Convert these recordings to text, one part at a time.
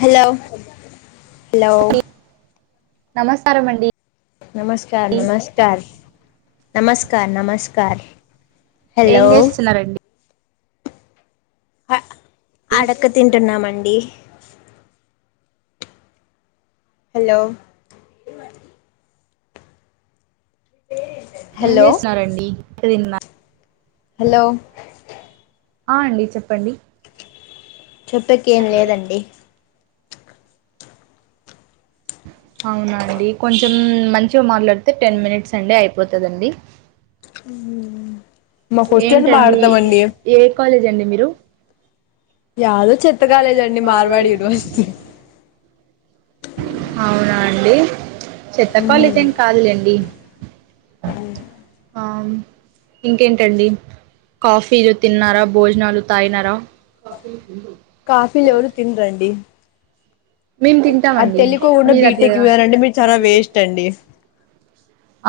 Hello hello నమస్కారం అండి నమస్క నమస్క నమస్క నమస్క ఏం జేస్తున్నారండి అడక్క తింటున్నామండి హలో ఏం హలో జెస్తున్నారండి ఇ తిన్న హలో అ అండి చెప్పండి చెప్పెకి ఏం లేదండి అవునా అండి కొంచెం మంచిగా మాట్లాడితే టెన్ మినిట్స్ అండి అయిపోతదండి అ [inaudible] ఏంటండి వాడతామండి ఏ కాలేజ్ అండి మీరు యాదొ చెత్త కాలేజ అండి మార్వాడి యూనివర్సి అవునా అండి చెత్త కాలేజ్ ఏం కాదులేండి ఇంకేంటండి కాఫీలు తిన్నారా భోజనాలు తాయినారా కాఫీలు ఎవరు తిన్నారు అండి మేము తింటామండి మీరు బీటెక్ అట్లేద పోయారంటే మీరు చాలా వేస్ట్ అండి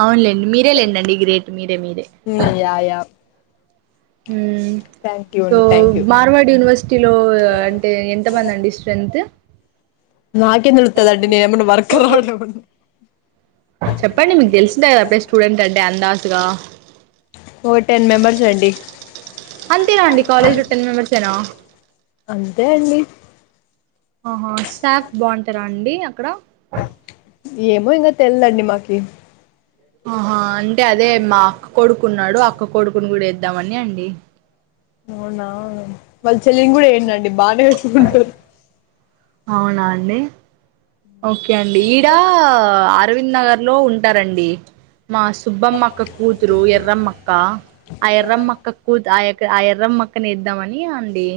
అవునులేండి మీరే లేండండి గ్రేట్ మీరే మీరే yeah yeah um thank you so అండి థ్యాంక్ యూ మార్వాడి యూనివర్సిటీలో అంటే ఎంతమంది అండి శ్రద్ధ నాకేం తెలుస్తది అండి నేనేమన్నా వర్కర్ దాన చెప్పండి మీకు తెలిసిందా కదా బెస్ట్ స్టూడెంట్ అంటే అందాస్గా ఓ టెన్ మెంబర్స్ అండి అంతేనా అండి కాలేజ్ లో టెన్ మెంబెర్స్ ఏనా అంతే అండి ఆహా సాాఫ్ బాగుంటారా అండి అక్కడ ఏమో ఇంకా తెల్దండి మాకి ఆహా అంటే అదే మా అక్క కొడుకున్నాడు అక్క కొడుకుని కూడా వేద్దామని అండి అవునా వాళ్ళ చెల్లిని కూడా ఏండండి బానే ఎత్తుకుంటాడు అవునా అండి ఓకే అండి ఈడ అరవింద్ నగర్ లో ఉంటారండి మా సుబ్బమ్మక్క కూతురు ఎర్రమ్మక్క ఆ ఎర్రమ్మక్క కద్ ఆ అక్క ఆ ఎర్రం మక్కనే ఇద్దామని అండి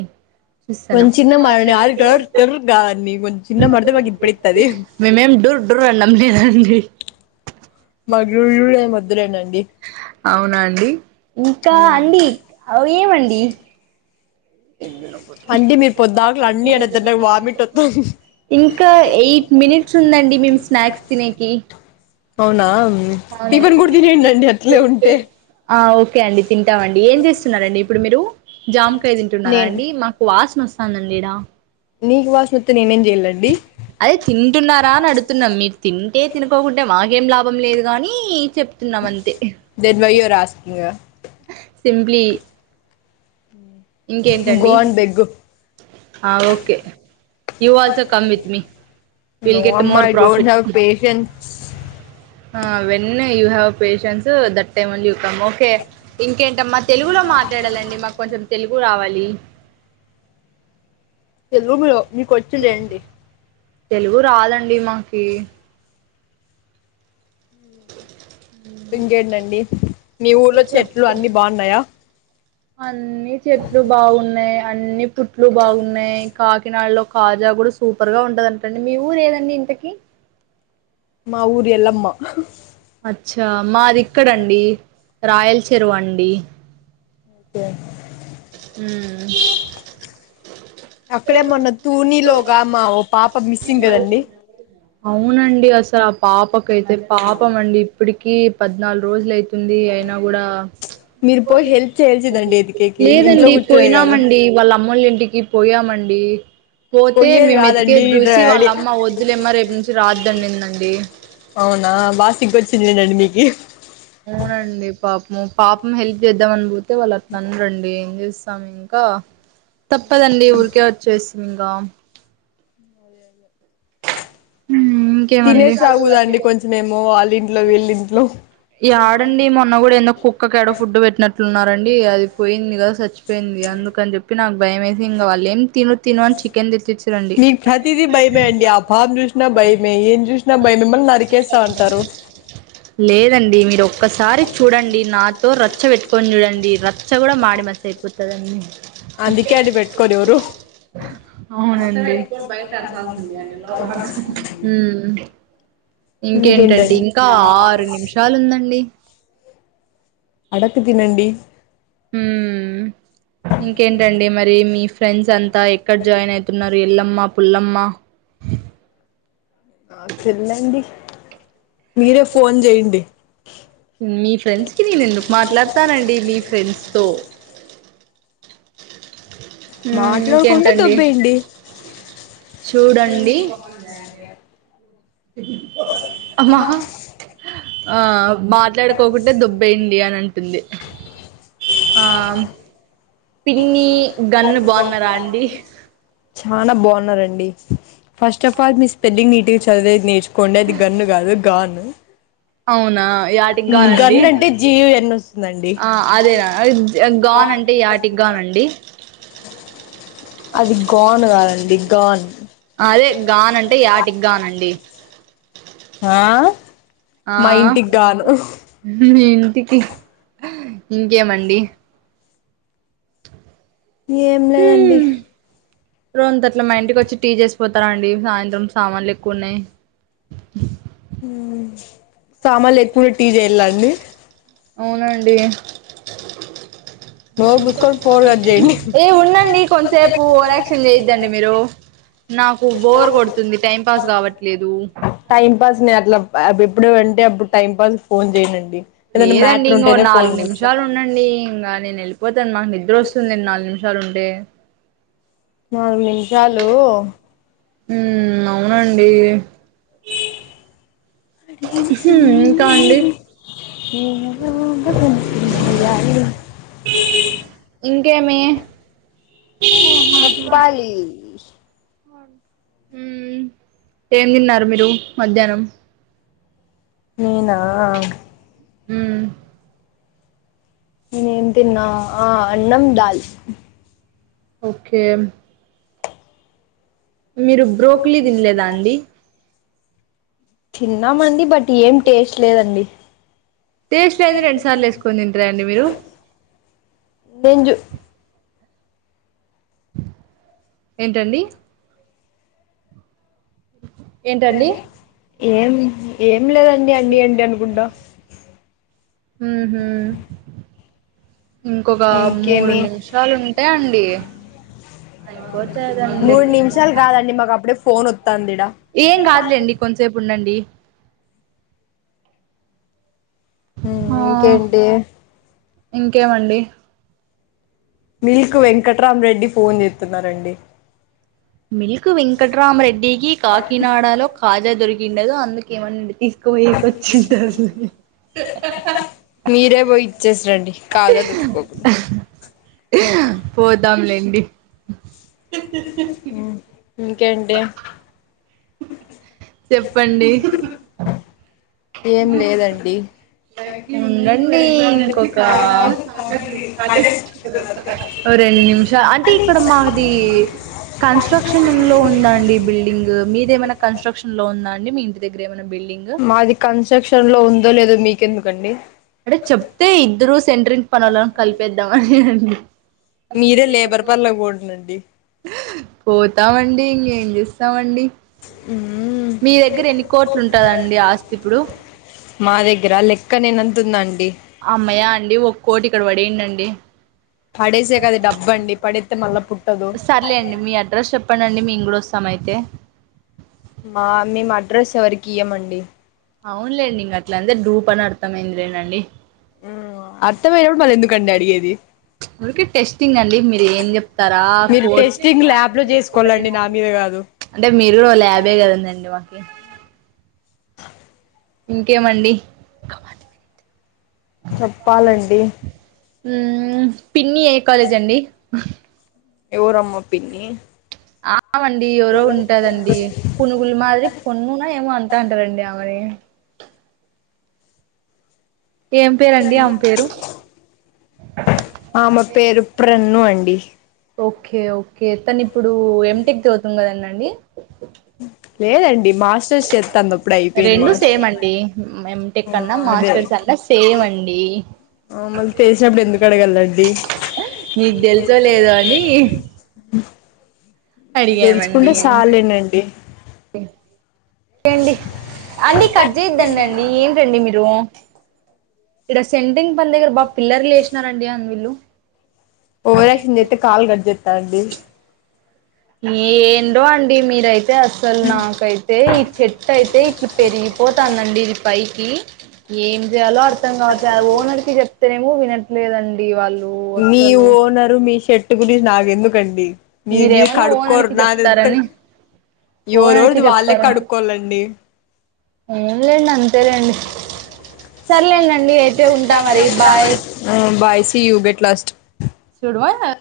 చూస్తున్నాం కొంచెం చిన్నగా మాట్లాడు [unintelligible] కొంచెం చిన్నగా మాట్లాడితే మాకు వినిపిత్తాది మేమేం డూర్ డూర్ అని అనలేదండి మాకు యు యు ఎం ఒదులేనంది అవునాండి ఇంకా అండి అ ఏమండి ఎ అంటే మీరు పొద్దాకులు అన్ని అనద్దండి నాకు వామిట్ వత్తాంది ఇంకా ఎయిట్ మినిట్స్ ఉందండి మేము స్నాక్స్ తినేకి అవునా అవును అండి టిఫిన్ కూడా తినేయండండి అట్లే ఉంటే ఆ అవు ఓకే అండి తింటాం అండి ఏం చేస్తున్నారు అండి ఇప్పుడు మీరు జామకాయ తింటున్నారా నేను అం మాకు వాసన వస్తుంది అండి ఈడ నీకు వాస్తు అదే తింటున్నారా అని అడుతున్నాం మీ తింటే తినుకోకుంటే మాకేం లాభం లేదు కానీ చెప్తున్నామ అంతే then why you are asking simply ఇంకేంటండి గోన్ బెగ్ ఆ okay you also come with me you know will get అమ్మ more I don't profit have patience ఆ వెళ్లి you have patience that time you come ఒక hmm ఇంకేంటమ్మా తెలుగులో మాట్లాడాలండి మాకు కొంచెం తెలుగు రావాలి తెలుగులో మీకు వొచింది ఏంటి తెలుగు రాదండి మాకి ఇంకేంటండి మీ ఊర్లో చెట్లు అని బాగున్నాయా అన్నిీ చెట్లు బాగున్నాయి అన్నిీ పుట్లు బాగున్నాయి కాకినాడలో కాజా కూడా సూపర్ గా ఉంటదంటండి మీ ఊరు ఏదండి ఇంటికి మా ఉరి ఎలమ్మా అచ్చా మాది ఇక్కడండి రాయల చెరువు అండి ఓకే మ్ అక్కడే మొన్న తూనీలో ఒగా మా ఓ పాప మిస్సింగ్ కదండి అవునండి అసలు ఆ పాపకైతే పాపం అండి ఇప్పటికి పద్నాలుగు రోజుల అయితుంది అనా కూడా మీరు పోయి హెల్ప్ చేయాల్సిందండి ఎతికేకి ఇంట్లో లేదండి కూర్చునేది కాదు పోయినామండి వాళ్ళ అమ్మోల్లి ఇంటికి పోయామండి పండి పోతే పోయ్యేది మేము వెతికే కాదండి చూసి డాడీ వాళ్ళమ్మ వద్దులేమ్మ రేపు నుంచి రాద్దండి అనిందండి అవునా బాగా సిగకొచ్చిందినండి మీకు అవునండి పాపం పాపం హెల్ప్ చేద్దాం అని పోతే వాళ్ళు అట్ అనరండి ఏం చేస్తాం ఇంకా తప్పదండి ఊరికే వచ్చేసినంకా ఇంకేమండి తినేసి రాగుదా అండి కొంచం ఏమో వాళ్ళింట్లో వీళ్ళింట్లో ఈ ఆడండి ఈ మొన్న కూడా ఎందో కుక్క కాడో ఫుడ్ పెట్నట్టున్నారు రండి అది పోయింది కదా చచ్చిపోయింది అందుకని చెప్పి నాకు భయం వేసి ఇంకా వాళ్ళు ఏం తిను తిను అని చికెన్ తెచ్చిచ్చ రండి చూసిన భయమే ఏం చూసినా భయమే మిమ్మళ్ళని నరికేస్తా అంటారు లేదండి మీరు ఒక్కసారి చూడండి నాతో రచ్చ పెట్టుకొని చూడండి రచ్చ కూడా మాడి మస్ అయిపోతది అండి అందుకే అడి పెట్టుకోడి ఎవరు అవును అండి హుమ్మ్ ఇంకేంటండి ఇంకా ఆరు నిమిషాలు ఉందండి అడకు తినండి ఉమ్ ఇంకేంటండి మరి మీ ఫ్రెండ్స్ అంతా ఎక్కడ జాయిన్ అయితున్నారు ఎల్లమ్మ పుల్లమ్మా ఆ చిల్లండి మీరే ఫోన్ చేండి మీ ఫ్రెండ్స్ కి నేను ఎందుకు మాట్లాడతానండి మీ ఫ్రెండ్స్ తో హ్మ్ మాట్లాడుకుంటే ఇంకేంటండి దొబ్బేయండి చూడండి మాహ ఆ మాట్లాడుకోకుంటే దొబ్బేయండి అని అంటుంది ఆ పిన్ని గన్ను బాగున్నారా అండి చాలా బాగున్నారండి ఫస్ట్ ఆఫ్ ఆల్ మీ స్పెల్లింగ్ నీట్ గా చదివేది నేర్చు కొండేది గన్ను కాదు గాన్ అవును నా యాటికిగా అండి గన్ అంటే జీయుఎన్ వస్తుందండి ఆ అదేనా అంటే యాటికగా అండి అది గాన్ కాదండి గాన్ అదే గానంటే యాటికి గానండి ఆ ఆ మా ఇంటికి గాను ఇంకేమండి ఏం లేదండి రోంత అట్ మా ఇంటికి వచ్చి టీ చేసిపోతారండి సాయంత్రం సామాన్లు ఎక్కువ ఉన్నాయి సామాన్లు ఎక్కువడా టీ చేయాలండి అవునండి నోరు మూసుకొని ఫోన్ కట్ చేయండి ఏ ఉండండి కొంతసేపు ఓవరాక్షన్ చేయద్దండి మీరు నాకు బోర్ కొడుతుంది టైం పాస్ కావట్లేదు. బా బెప్పుడు అంటే అప్పుడు టైం పాస్ ఫోన్ చేయనండి. ఏదైనా లేదండి మ్యాటర్ ఇంగో ఉంటేనే ఫోన్ నాలుగు చేస్తా నిమిషాలు ఉండండి ఇంకా నేను వెలి పోతాను మాకు నిద్ర వస్తుందండి నాలుగు నిమిషాలు ఉంటే నాలుగు నిమిషాలు ఉమ్ అవునండి అడిగిన సమయం ఇంకా ఇ అండి నేను స్లో గా బడికి వెళ్ళాలి. ఇంకేమి చేప్పాలీ మ్ ఏం తిన్నారు మీరు మధ్యాహ్నం? నేనా హ నేనే ఏం తిన్నా ఆ అన్నం దాల్ ఓకే మీరు బ్రోక్లీ తినలేదా అండి? తిన్నామండి బట్ ఏం టేస్ట్ లేదండి టేస్లో అయితే రెండు సార్లు వేసుకొని తింటార అండి మీరు? నేను చూ ఏంటండి ఏంటండి ఏమిటి ఏం లేదండి అండి అండి అనుకుంటా మ్మ్ హ్మ్ ఇంకొక మూడు ఇంకేమి నిమిషాలు ఉంటే అండి అయిపోతదండి మూడు నిమిషాలు కాదండి మాకు అప్పుడే ఫోన్ వత్తాంది ఈడ ఏం కాదులేండి కొంతసేపు ఉండండి. ఊ ఆ ఇంకేంటి? ఇంకేమండి మీల్క్ వెంకట్రాం రెడ్డి ఫోన్ చేస్తున్నారండి. మిల్క్ వెంకట్రామరెడ్డికి కాకినాడలో కాజా దొరికిండదు అందుకేమన్నాండిది. కోయి కుచ్చంటాది. మీరే పోయి ఇచ్చేసి రండి కాదదు ఒ పోదాంలేండి మ్ ఇంకేంటి చెప్పండి ఏం లేదండి ఉండండి ఇంకొక అదే శిక్ష నిమిషా అంటే ఇక్కడ మాది కన్స్ట్రక్షన్ లో ఉందా అండి బిల్డింగ్ మీద ఏమైనా కన్స్ట్రక్షన్ లో ఉందా అండి మీ ఇంటి దగ్గర ఏమై మాది కన్స్ట్రక్షన్ లో ఉందో లేదో మీకెందుకండి అంటే చెప్తే ఇద్దరు అ మీరే లేబర్ పనులకు బంటందండి పోతామండి ఇంకేం చేస్తామండి మీ దగ్గర ఎన్ని కోట్లుంటదండి ఆస్తి ఇప్పుడు? మా దగ్గర లెక్క నేనంత ఉన్నా అండి అమ్మయా అండి ఒక్కోటి ఇక్కడ పడేండండి. పడేసే కది డబ్బండి పడేత్తే మళ్ళా పుట్టదు సరలే అండి మీ అడ్రస్ చెప్పండండి మేం కూడా వస్ సమైతే మా మేము అడ్రస్ ఎవరికి ఇయమండి అవునులేండి ఇంగ అట్ల అంతే డూప్ అని అర్థమైంది రేనండి కండి అడిగేది ఊరికే టెస్టింగ్ అండి మీరు ఏం చెప్తారా కోర్స్ ఎస్కోలాండి నా మీద కాదు అంటే మీరు ల్యాబే కదందండి మాకి ఇంకేమండి చెప్పాలండి పిన్ని ఏ కాలేజ్ అండి ఎవరమ్మ అమ్మ పిన్ని ఆమండి ఎవరో ఉంటదండి పునుగుల మాదిరి పున్నునో ఏమో అంటా అంటారండి ఆమెని ఏం పేరండి ఆమె పేరు ఆమ పేరు ప్రన్ను అండి ఓకే ఓకే తను ఇప్పుడు ఎం టెక్ చదువుతుంది కదండి అండి లేదం రెండు సేమ్ అండి ఎం టెక్ ఆ అన్నా అదే మాస్టర్స్ అన్నా సేమ్ అండి ఆ మళ్ళీ తెసినప్పుడు ఎందుకు అడగలండి మీకు తెల్సో లేదో అని అడిగామండి ఎండి సాలేనండి అండి కట్ చేయద్దందండి అండి ఏంటండి మీరు ఇక్కడ సెంటింగ్ పల్ దగ్గర బా పిల్లర్లు లేసినారండి అ వీళ్ళు ఓరాషన్ చెత్తే కాల్ కట్ చెత్తా అండి ఎండో అండి మీరైతే అస్సలు నాకైతే ఈ చెట్టు అయితే ఇ పెరిగి పోతానండి ఇది పైకి ఏం చేయాలో అర్థం కావట్లే ఆ ఓనర్ కి చెప్తేనేమో వినట్లేదండి వాళ్ళు మీ అస్సలు ఓనరు మీ షర్ట్ గులి నాకెందుకండి మీ మీరు మీరేమన్నా కడుక్కోరు ఓనర్కి నాది ఎంత చెప్తారని ఓనర్కి ఎవరోరిది వాళ్ళే చెప్తారంట కడుక్కోవాలండి ఏం లేండి అంతేలేండి సర్లేండండి అయితే ఉంటా మరి బాయ్ ఉ బాయ్ సియు గెట్ లాస్ట్ సుడవా